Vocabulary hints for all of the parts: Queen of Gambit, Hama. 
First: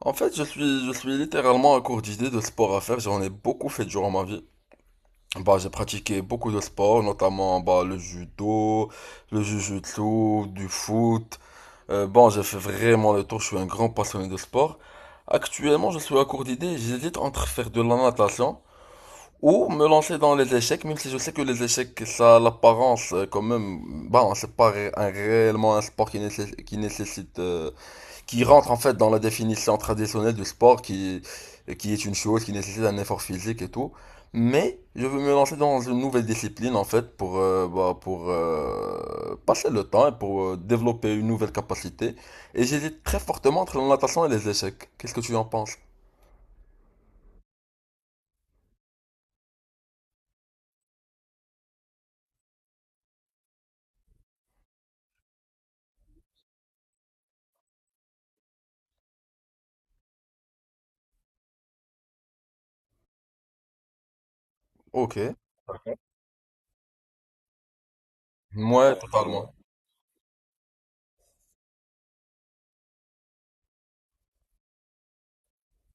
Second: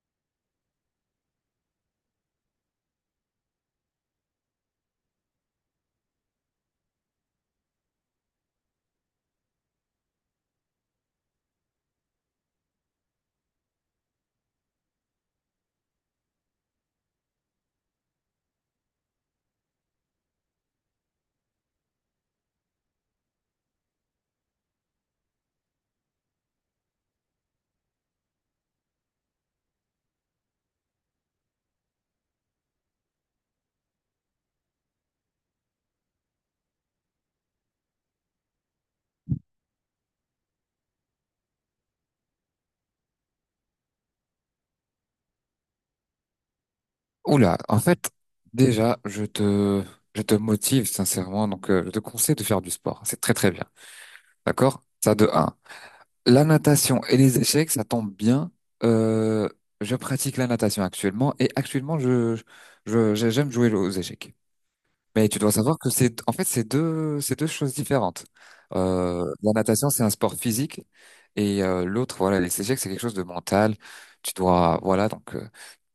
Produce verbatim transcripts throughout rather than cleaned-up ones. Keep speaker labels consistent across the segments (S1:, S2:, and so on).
S1: En fait, je suis, je suis littéralement à court d'idées de sport à faire. J'en ai beaucoup fait durant ma vie. Bah, j'ai pratiqué beaucoup de sports, notamment bah, le judo, le jujutsu, du foot. Euh, bon, j'ai fait vraiment le tour. Je suis un grand passionné de sport. Actuellement, je suis à court d'idées. J'hésite entre faire de la natation ou me lancer dans les échecs, même si je sais que les échecs, ça a l'apparence euh, quand même. Bah, c'est pas ré- un- réellement un sport qui nécessite, qui nécessite euh, qui rentre en fait dans la définition traditionnelle du sport, qui, qui est une chose qui nécessite un effort physique et tout. Mais je veux me lancer dans une nouvelle discipline en fait pour, euh, bah, pour euh, passer le temps et pour euh, développer une nouvelle capacité. Et j'hésite très fortement entre la natation et les échecs. Qu'est-ce que tu en penses?
S2: Oula, en fait, déjà, je te, je te motive sincèrement, donc, euh, je te conseille de faire du sport. C'est très très bien, d'accord? Ça de un. La natation et les échecs, ça tombe bien. Euh, je pratique la natation actuellement et actuellement, je, je, je- j'aime jouer aux échecs.
S1: Ok.
S2: Mais tu dois savoir que c'est, en fait, c'est deux, c'est deux choses différentes.
S1: Ouais,
S2: Euh, la
S1: totalement.
S2: natation, c'est un sport physique et euh, l'autre, voilà, les échecs, c'est quelque chose de mental. Tu dois, voilà, donc. euh,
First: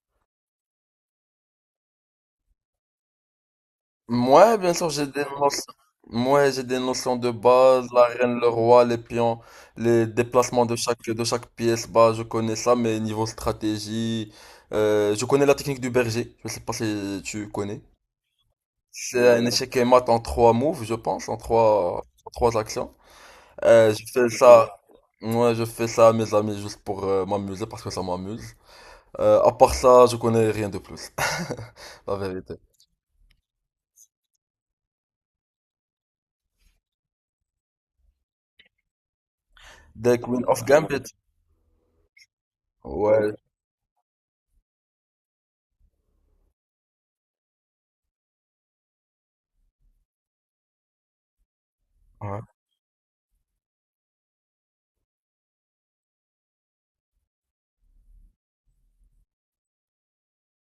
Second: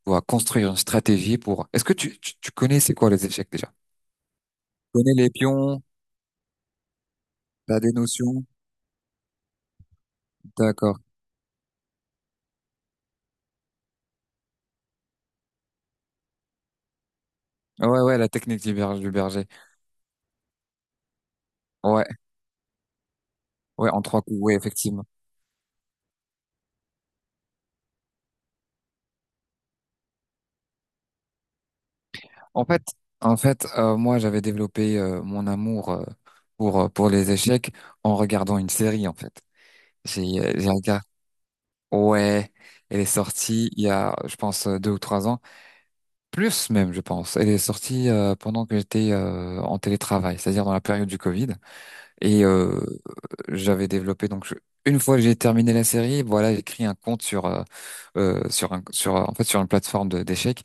S2: dois construire une stratégie pour. Est-ce que tu, tu, tu connais c'est quoi les échecs déjà? Tu
S1: Moi, bien sûr, j'ai
S2: connais
S1: des
S2: les
S1: notions.
S2: pions?
S1: Moi, j'ai des notions de
S2: T'as
S1: base,
S2: des
S1: la reine,
S2: notions?
S1: le roi, les pions, les déplacements de chaque
S2: D'accord.
S1: de chaque pièce. Bah, je connais ça, mais niveau stratégie, euh, je connais la technique du berger. Je sais pas si tu connais.
S2: Ouais, ouais, la technique du, ber- du
S1: C'est un
S2: berger.
S1: échec et mat en trois moves, je pense, en trois
S2: Ouais,
S1: en trois actions.
S2: ouais,
S1: Euh,
S2: en
S1: je
S2: trois
S1: fais
S2: coups, ouais,
S1: ça.
S2: effectivement.
S1: Moi, je fais ça à mes amis juste pour euh, m'amuser parce que ça m'amuse. Euh, à part ça, je connais rien de plus, la vérité.
S2: En fait, en fait, euh, moi, j'avais développé euh, mon amour euh, pour euh, pour les échecs en regardant une série, en fait.
S1: Des
S2: J'ai
S1: Queen
S2: euh,
S1: of
S2: j'ai regardé.
S1: Gambit.
S2: Ouais, elle est
S1: Ouais,
S2: sortie il y a, je pense, euh, deux ou trois ans, plus même, je pense. Elle est sortie euh, pendant que j'étais euh, en télétravail, c'est-à-dire dans la période du Covid. Et euh, j'avais développé donc. Je- une fois que j'ai terminé la série, voilà, j'ai créé un compte sur euh, euh, sur un sur en fait sur une plateforme de- d'échecs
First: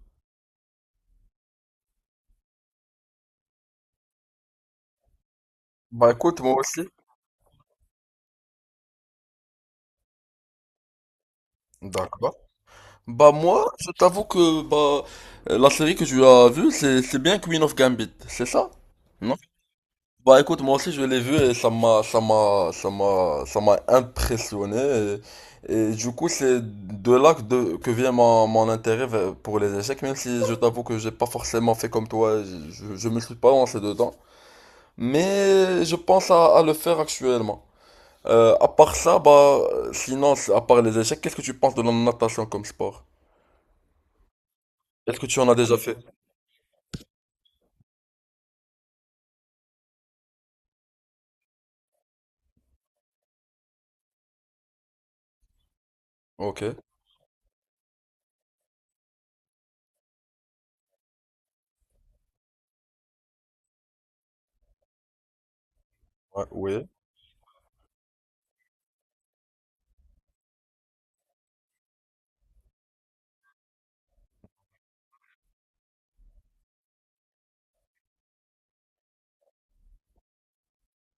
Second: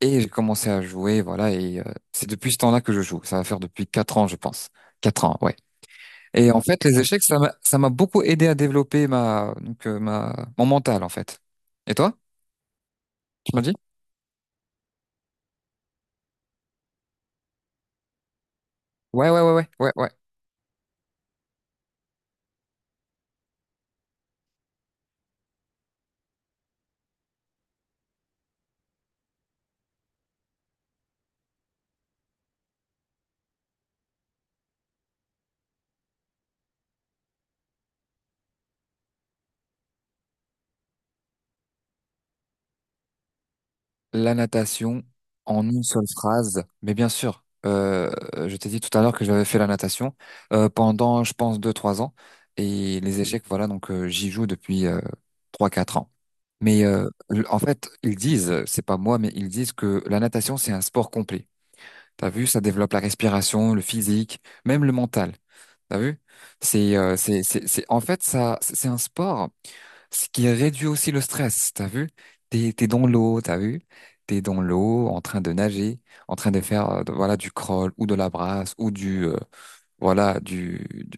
S2: et j'ai commencé à jouer, voilà, et euh, c'est depuis ce temps-là que je joue. Ça va faire depuis quatre ans, je pense. Quatre ans, ouais.
S1: Bah écoute,
S2: Et
S1: moi
S2: en
S1: aussi.
S2: fait, les échecs, ça m'a ça m'a beaucoup aidé à développer ma donc euh, ma mon mental en fait. Et toi,
S1: D'accord. Bah
S2: tu m'as
S1: moi,
S2: dit?
S1: je t'avoue que bah euh, la série que tu as vue, c'est c'est bien Queen of Gambit, c'est ça?
S2: Ouais,
S1: Non?
S2: ouais, ouais, ouais, ouais, ouais.
S1: Bah écoute, moi aussi je l'ai vue et ça m'a ça m'a ça m'a ça m'a impressionné et, et du coup c'est de là que, de- que vient mon, mon intérêt vers- pour les échecs, même si je t'avoue que j'ai pas forcément fait comme toi, je, je, je me suis pas lancé dedans, mais je pense à à le faire actuellement. Euh, à part ça, bah, sinon, c'est- à part les échecs, qu'est-ce que tu penses de la natation comme sport?
S2: La natation
S1: Est-ce que tu en as
S2: en
S1: déjà
S2: une
S1: fait?
S2: seule phrase, mais bien sûr, euh, je t'ai dit tout à l'heure que j'avais fait la natation euh, pendant, je pense, deux, trois ans. Et les échecs, voilà, donc euh, j'y joue depuis euh, trois, quatre ans.
S1: Ok.
S2: Mais euh, l- en fait, ils disent, c'est pas moi, mais ils disent que la natation, c'est un sport complet. T'as vu, ça développe la respiration, le physique, même le mental. T'as vu?
S1: Ouais, oui.
S2: C'est, euh, c'est, c'est, c'est, en fait, ça, c'est c'est un sport, ce qui réduit aussi le stress. T'as vu? T'es, t'es dans l'eau, t'as vu? T'es dans l'eau, en train de nager, en train de faire, euh, de- voilà, du crawl ou de la brasse ou du, euh, voilà, du, du,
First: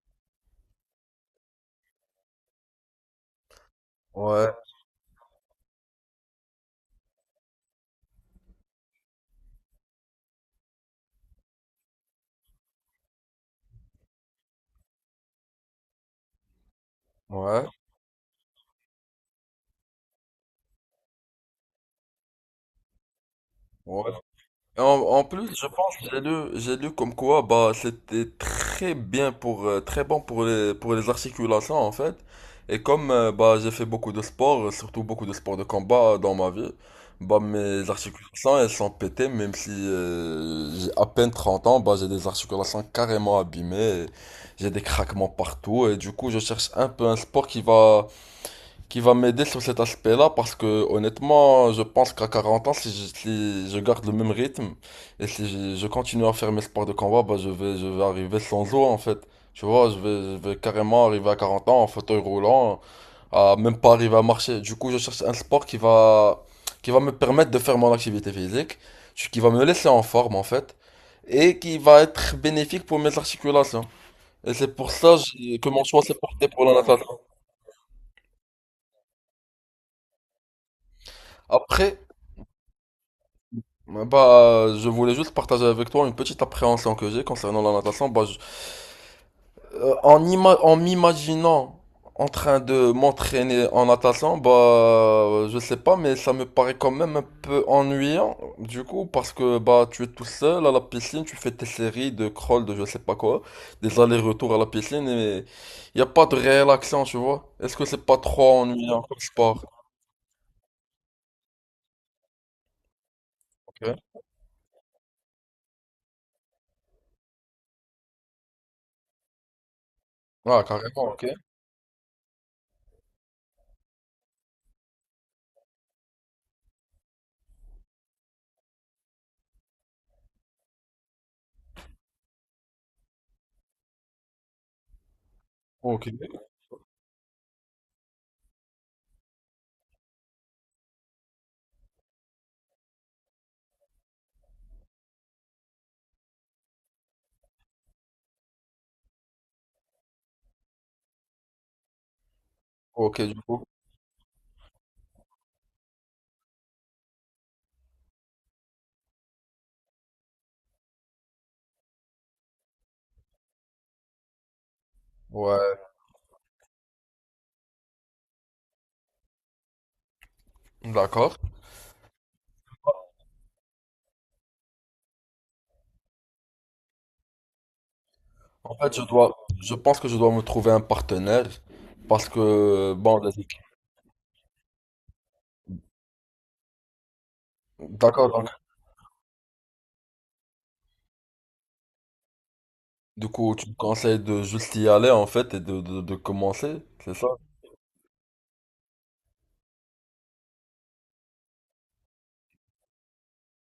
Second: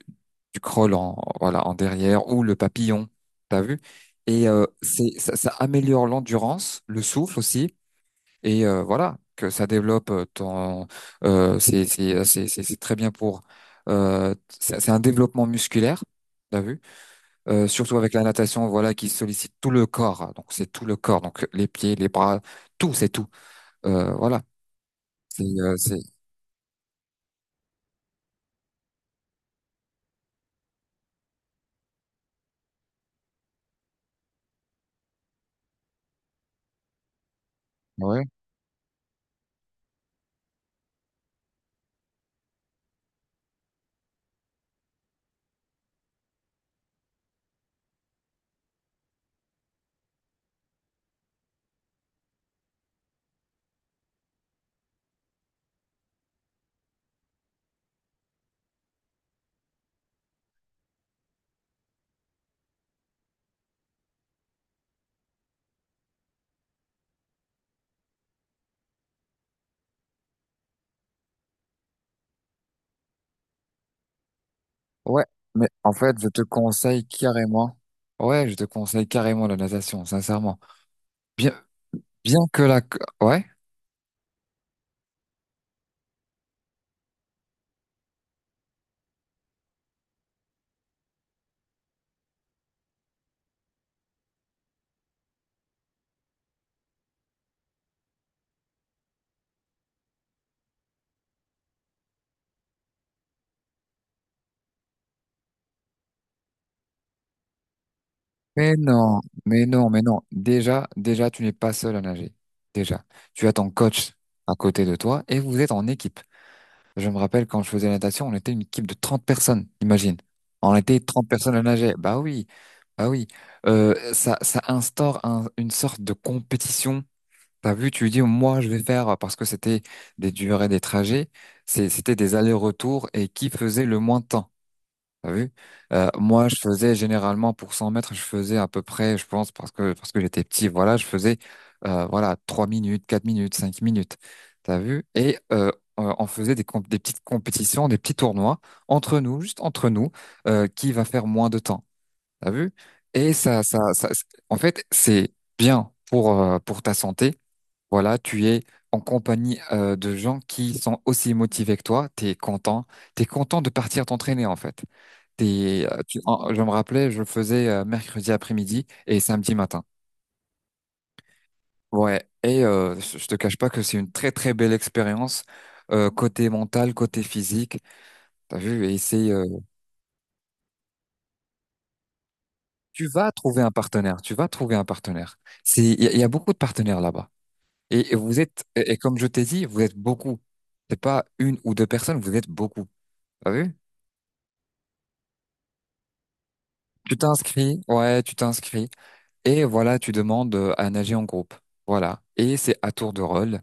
S2: du crawl en, voilà, en derrière ou le papillon. T'as vu? Et
S1: Ouais.
S2: euh, c'est, ça, ça améliore l'endurance, le souffle aussi et euh, voilà que ça développe euh, ton, euh, c'est c'est c'est c'est c'est très bien pour, euh, c'est c'est un développement musculaire, t'as vu.
S1: Ouais.
S2: Euh, surtout avec la natation, voilà, qui sollicite tout le corps, donc c'est tout le corps, donc les pieds, les bras, tout c'est tout.
S1: Ouais.
S2: Euh, voilà,
S1: En, en
S2: c'est
S1: plus, je
S2: euh,
S1: pense,
S2: c'est
S1: que j'ai lu, j'ai lu comme quoi, bah, c'était très bien pour, euh, très bon pour les, pour les articulations, en fait. Et comme, euh, bah, j'ai fait beaucoup de sport, euh, surtout beaucoup de sport de combat euh, dans ma vie, bah, mes
S2: ouais,
S1: articulations, elles sont pétées, même si, euh, j'ai à peine trente ans, bah, j'ai des articulations carrément abîmées, et j'ai des craquements partout, et du coup, je cherche un peu un sport qui va, qui va m'aider sur cet aspect-là parce que honnêtement, je pense qu'à 40 ans, si je, si je garde le même rythme et si je, je continue à faire mes sports de combat, bah, je vais, je vais arriver sans os en fait. Tu vois, je vais, je vais carrément arriver à 40 ans en fauteuil roulant, à même pas arriver à marcher. Du coup, je cherche un sport qui va, qui va me permettre de faire mon activité physique, qui va me laisser en forme en fait, et qui va être bénéfique pour mes articulations. Et c'est pour ça
S2: ouais,
S1: j'ai-
S2: mais
S1: que mon
S2: en
S1: choix s'est
S2: fait je te
S1: porté pour la
S2: conseille
S1: natation.
S2: carrément, ouais, je te conseille carrément la natation, sincèrement, bien,
S1: Après,
S2: bien que la, ouais.
S1: Ouais, Bah, euh, je voulais juste partager avec toi une petite appréhension que j'ai concernant la natation. Bah, je- euh, en ima- en m'imaginant en train de m'entraîner en natation, bah, euh, je sais pas, mais ça me paraît quand même un peu ennuyant, du coup, parce que bah, tu es tout seul à la piscine, tu fais tes séries de crawl, de je sais pas quoi, des allers-retours à la piscine, et il a pas de réelle action, tu vois. Est-ce que c'est pas trop
S2: Mais
S1: ennuyant comme
S2: non,
S1: sport?
S2: mais non, mais non. Déjà, déjà, tu n'es pas seul à nager. Déjà, tu as ton
S1: Ok.
S2: coach à côté de toi et vous êtes en équipe. Je me rappelle quand je faisais la natation, on était une équipe de trente personnes, imagine.
S1: Ah,
S2: On était
S1: carrément, ok.
S2: trente personnes à nager. Bah oui, bah oui. Euh, ça, ça instaure un- une sorte de compétition. T'as vu, tu dis, moi, je vais faire parce que c'était des durées, des trajets. C'est- C'était des allers-retours et qui faisait le moins de temps. T'as vu?
S1: Ok.
S2: Euh, moi, je faisais généralement pour cent mètres, je faisais à peu près, je pense, parce que parce que j'étais petit, voilà, je faisais, euh, voilà, trois minutes, quatre minutes, cinq minutes. T'as vu? Et euh, euh, on faisait des, comp- des petites compétitions, des petits tournois entre nous, juste entre nous, euh, qui va faire moins de temps. T'as vu?
S1: Ok,
S2: Et
S1: du coup.
S2: ça, ça, ça, en fait, c'est bien pour, euh, pour ta santé. Voilà, tu es en compagnie, euh, de gens qui sont aussi motivés que toi. T'es content, t'es content de partir t'entraîner en fait.
S1: Ouais,
S2: T'es- euh, tu- en- je me rappelais, je le faisais euh, mercredi après-midi et samedi matin.
S1: d'accord.
S2: Ouais, et euh, je je te cache pas que c'est une très très belle expérience, euh, côté mental, côté physique. T'as
S1: En
S2: vu,
S1: fait,
S2: et
S1: je
S2: c'est
S1: dois,
S2: euh,
S1: je pense que je dois me trouver un partenaire parce que,
S2: tu
S1: bon, les
S2: vas
S1: équipes-
S2: trouver un partenaire, tu vas trouver un partenaire. C'est il y, a il y a beaucoup de partenaires là-bas. Et, et
S1: D'accord,
S2: vous
S1: donc,
S2: êtes, et, et comme je t'ai dit, vous êtes beaucoup. C'est pas une ou deux personnes, vous êtes beaucoup.
S1: du
S2: T'as
S1: coup, tu me
S2: vu?
S1: conseilles de juste y aller en fait et de, de, de commencer, c'est
S2: Tu
S1: ça?
S2: t'inscris, ouais, tu t'inscris. Et voilà, tu demandes, euh, à nager en groupe. Voilà. Et c'est à tour de rôle.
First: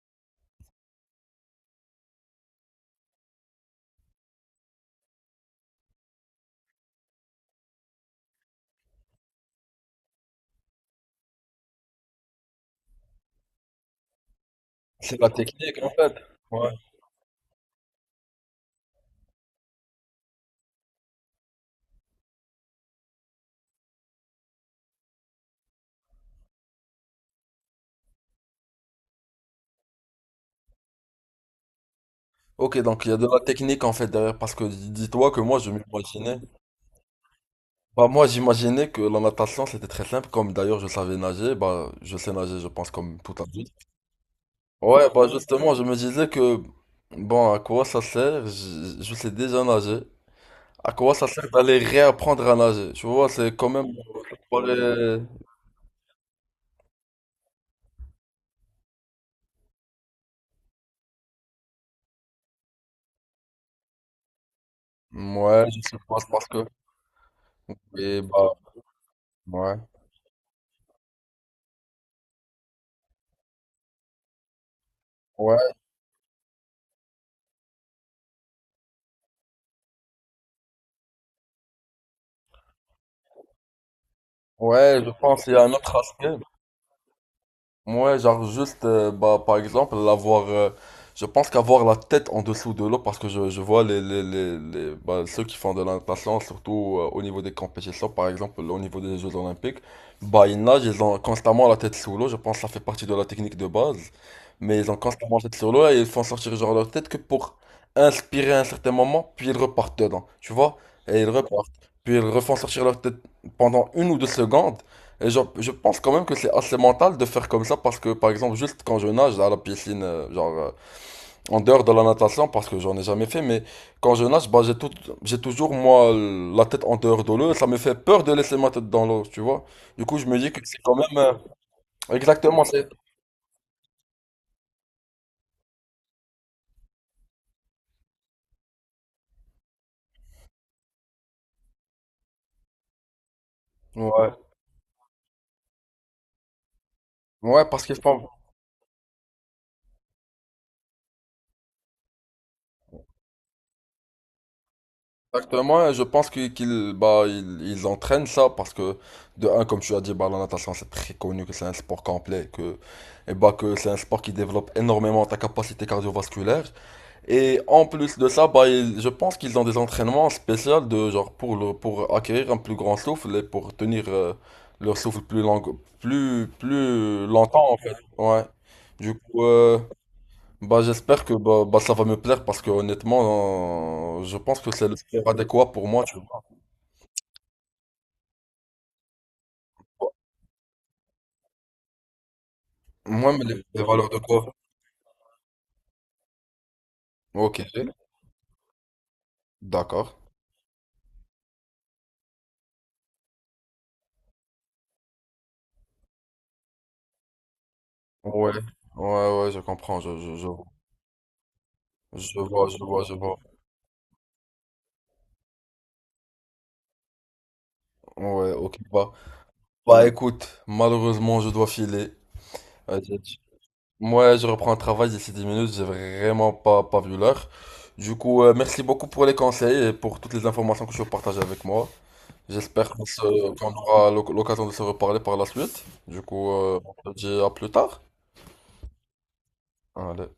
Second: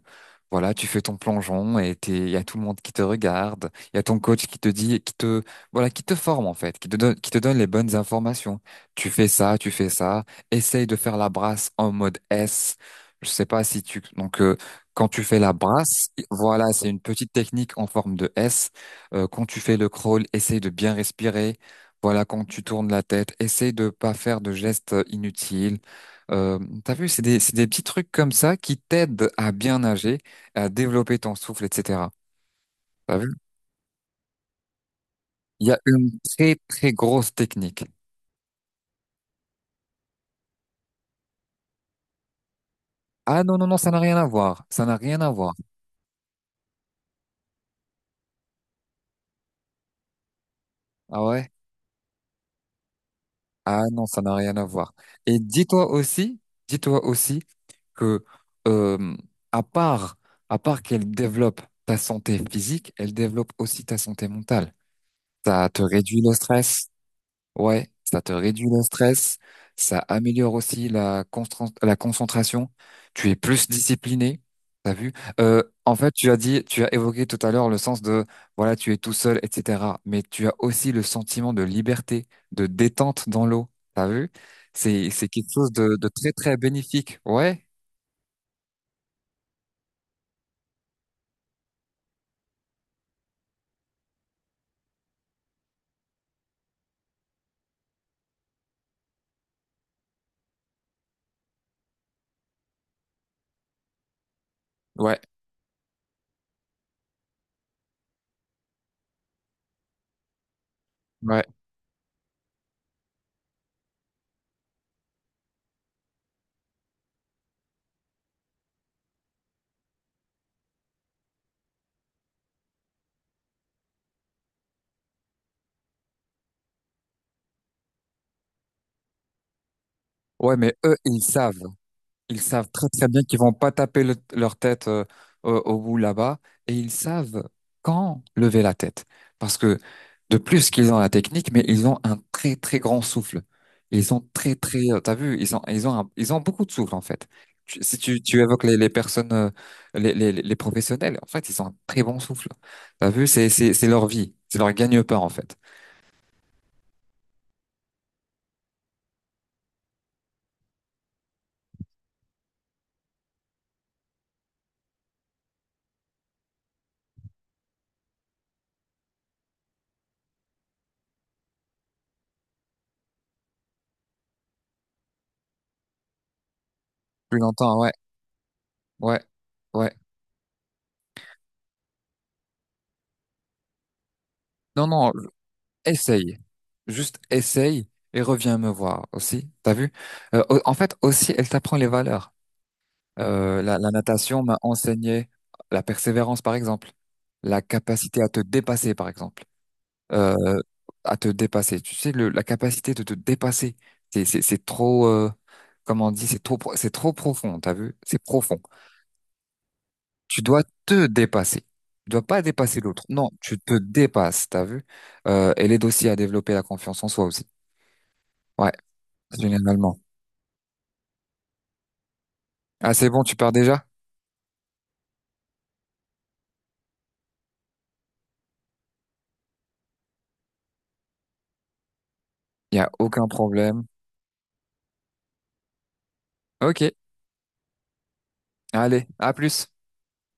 S2: Voilà, tu fais ton plongeon et t'es- il y a tout le monde qui te regarde. Il y a ton coach qui te dit, qui te, voilà, qui te forme en fait, qui te donne, qui te donne les bonnes informations. Tu fais ça, tu fais ça. Essaye de faire la brasse en mode S. Je sais pas si tu, donc, euh, quand
S1: C'est
S2: tu
S1: la
S2: fais la
S1: technique en
S2: brasse,
S1: fait.
S2: voilà,
S1: Ouais.
S2: c'est une petite technique en forme de S. Euh, quand tu fais le crawl, essaye de bien respirer. Voilà, quand tu tournes la tête, essaye de pas faire de gestes, euh, inutiles. Euh, T'as vu, c'est des, c'est des petits trucs comme ça qui t'aident à bien nager, à développer ton souffle, et cetera.
S1: Ok, donc il y a
S2: T'as
S1: de
S2: vu?
S1: la technique en fait derrière parce que dis- dis-toi que moi
S2: Il
S1: je
S2: y a une
S1: m'imaginais.
S2: très, très grosse technique.
S1: Bah, moi j'imaginais que la natation c'était très simple, comme d'ailleurs je savais nager, bah, je sais nager, je pense, comme tout
S2: Ah non, non,
S1: adulte.
S2: non, ça n'a rien à voir. Ça n'a
S1: Ouais,
S2: rien
S1: bah
S2: à voir.
S1: justement, je me disais que, bon, à quoi ça sert? Je, je sais déjà nager. À quoi
S2: Ah
S1: ça sert
S2: ouais?
S1: d'aller réapprendre à nager? Tu vois, c'est quand
S2: Ah
S1: même
S2: non, ça n'a rien
S1: pour
S2: à voir.
S1: les-
S2: Et dis-toi aussi, dis-toi aussi que, euh, à part, à part qu'elle développe ta santé physique, elle développe aussi ta santé mentale.
S1: Ouais,
S2: Ça
S1: je
S2: te
S1: sais pas,
S2: réduit
S1: c'est
S2: le
S1: parce que...
S2: stress, ouais,
S1: Et
S2: ça te
S1: bah,
S2: réduit le stress,
S1: ouais.
S2: ça améliore aussi la constra- la concentration, tu es plus discipliné, t'as vu? Euh,
S1: Ouais,
S2: en fait, tu as dit, tu as évoqué tout à l'heure le sens de, voilà, tu es tout seul, et cetera. Mais tu as aussi le sentiment de liberté, de détente dans l'eau, t'as vu?
S1: ouais, je
S2: C'est, c'est
S1: pense
S2: quelque
S1: qu'il y a un
S2: chose
S1: autre
S2: de, de, très,
S1: aspect.
S2: très bénéfique. Ouais,
S1: Ouais, genre juste, euh, bah, par exemple, l'avoir, euh, je pense qu'avoir la tête en dessous de l'eau, parce que je, je vois les, les, les, les- bah, ceux qui font de la natation, surtout euh, au niveau des compétitions, par exemple, au niveau des Jeux Olympiques, bah, ils nagent, ils ont constamment la tête sous l'eau, je pense que ça fait partie de la technique de base, mais ils ont
S2: ouais,
S1: constamment la tête sous l'eau et ils font sortir genre leur tête que pour inspirer à un certain moment, puis ils repartent dedans, tu vois, et ils
S2: ouais,
S1: repartent, puis ils refont sortir leur tête pendant une ou deux secondes, et genre, je pense quand même que c'est assez mental de faire comme ça parce que, par exemple, juste quand je nage à la piscine, euh, genre, euh, en dehors de la natation, parce que j'en ai jamais fait, mais quand je nage, bah, j'ai tout, j'ai toujours, moi, la tête en dehors de l'eau, ça me fait peur de laisser ma tête dans l'eau, tu vois. Du coup, je me dis
S2: ouais,
S1: que
S2: mais
S1: c'est
S2: eux,
S1: quand même,
S2: ils
S1: euh,
S2: savent. Ils
S1: exactement,
S2: savent très
S1: c'est,
S2: très bien qu'ils vont pas taper le- leur tête, euh, au, au bout là-bas et ils savent quand lever la tête. Parce que de plus qu'ils ont la technique, mais ils ont un très très grand souffle. Ils ont
S1: ouais.
S2: très très, euh, t'as vu, ils ont ils ont un- ils ont beaucoup de souffle en fait.
S1: Ouais,
S2: Tu-
S1: parce que
S2: Si tu, tu évoques les, les personnes, euh, les, les, les professionnels, en fait, ils ont un très bon souffle. T'as vu, c'est c'est c'est leur vie, c'est leur gagne-pain en fait.
S1: Exactement, et je pense qu'ils qu'ils- bah, ils, ils entraînent ça parce que, de un, comme tu as dit, bah, la natation c'est très connu que c'est un sport complet, que, et bah, que c'est un sport qui développe énormément ta capacité cardiovasculaire. Et en plus de ça, bah, ils- je pense qu'ils ont des entraînements spéciaux de, genre, pour, le, pour acquérir un plus grand souffle et pour tenir euh, leur souffle plus long, plus, plus
S2: Plus
S1: longtemps en
S2: longtemps, ouais,
S1: fait. Ouais. Du
S2: ouais,
S1: coup, euh,
S2: ouais.
S1: bah, j'espère que bah, bah, ça va me plaire parce que honnêtement, euh, je pense que c'est
S2: Non,
S1: le
S2: non,
S1: sport adéquat pour moi, tu
S2: essaye.
S1: vois.
S2: Juste essaye et reviens me voir aussi. T'as vu? Euh, au- en fait, aussi, elle t'apprend les valeurs.
S1: Moi, mais
S2: Euh,
S1: les,
S2: la,
S1: les
S2: la
S1: valeurs de
S2: natation
S1: quoi?
S2: m'a enseigné la persévérance, par exemple.
S1: Ok,
S2: La capacité à te dépasser, par exemple.
S1: d'accord.
S2: Euh, à te dépasser. Tu sais, le, la capacité de te dépasser, c'est, c'est, c'est trop, euh, comment on dit, c'est trop, pro- c'est trop profond, t'as vu? C'est
S1: Ouais,
S2: profond.
S1: ouais, ouais, je comprends, je, je,
S2: Tu
S1: je,
S2: dois te dépasser. Tu dois
S1: je
S2: pas
S1: vois,
S2: dépasser
S1: je vois,
S2: l'autre.
S1: je
S2: Non,
S1: vois.
S2: tu te dépasses, t'as vu? Euh, elle aide aussi à développer la confiance en soi aussi.
S1: Ouais,
S2: Ouais.
S1: ok, bah.
S2: Généralement.
S1: Bah, écoute, malheureusement, je dois filer.
S2: Ah,
S1: Euh,
S2: c'est
S1: j'ai-
S2: bon, tu pars déjà?
S1: Moi, je reprends le travail d'ici dix minutes, j'ai vraiment pas, pas vu l'heure. Du coup, euh, merci beaucoup pour les conseils et pour toutes les informations que tu as partagées avec moi.
S2: Il n'y
S1: J'espère
S2: a
S1: qu'on
S2: aucun
S1: se- qu'on
S2: problème.
S1: aura l'oc- l'occasion de se reparler par la suite. Du coup, euh,
S2: Ok,
S1: on se dit à plus tard.
S2: allez, à plus.
S1: Allez.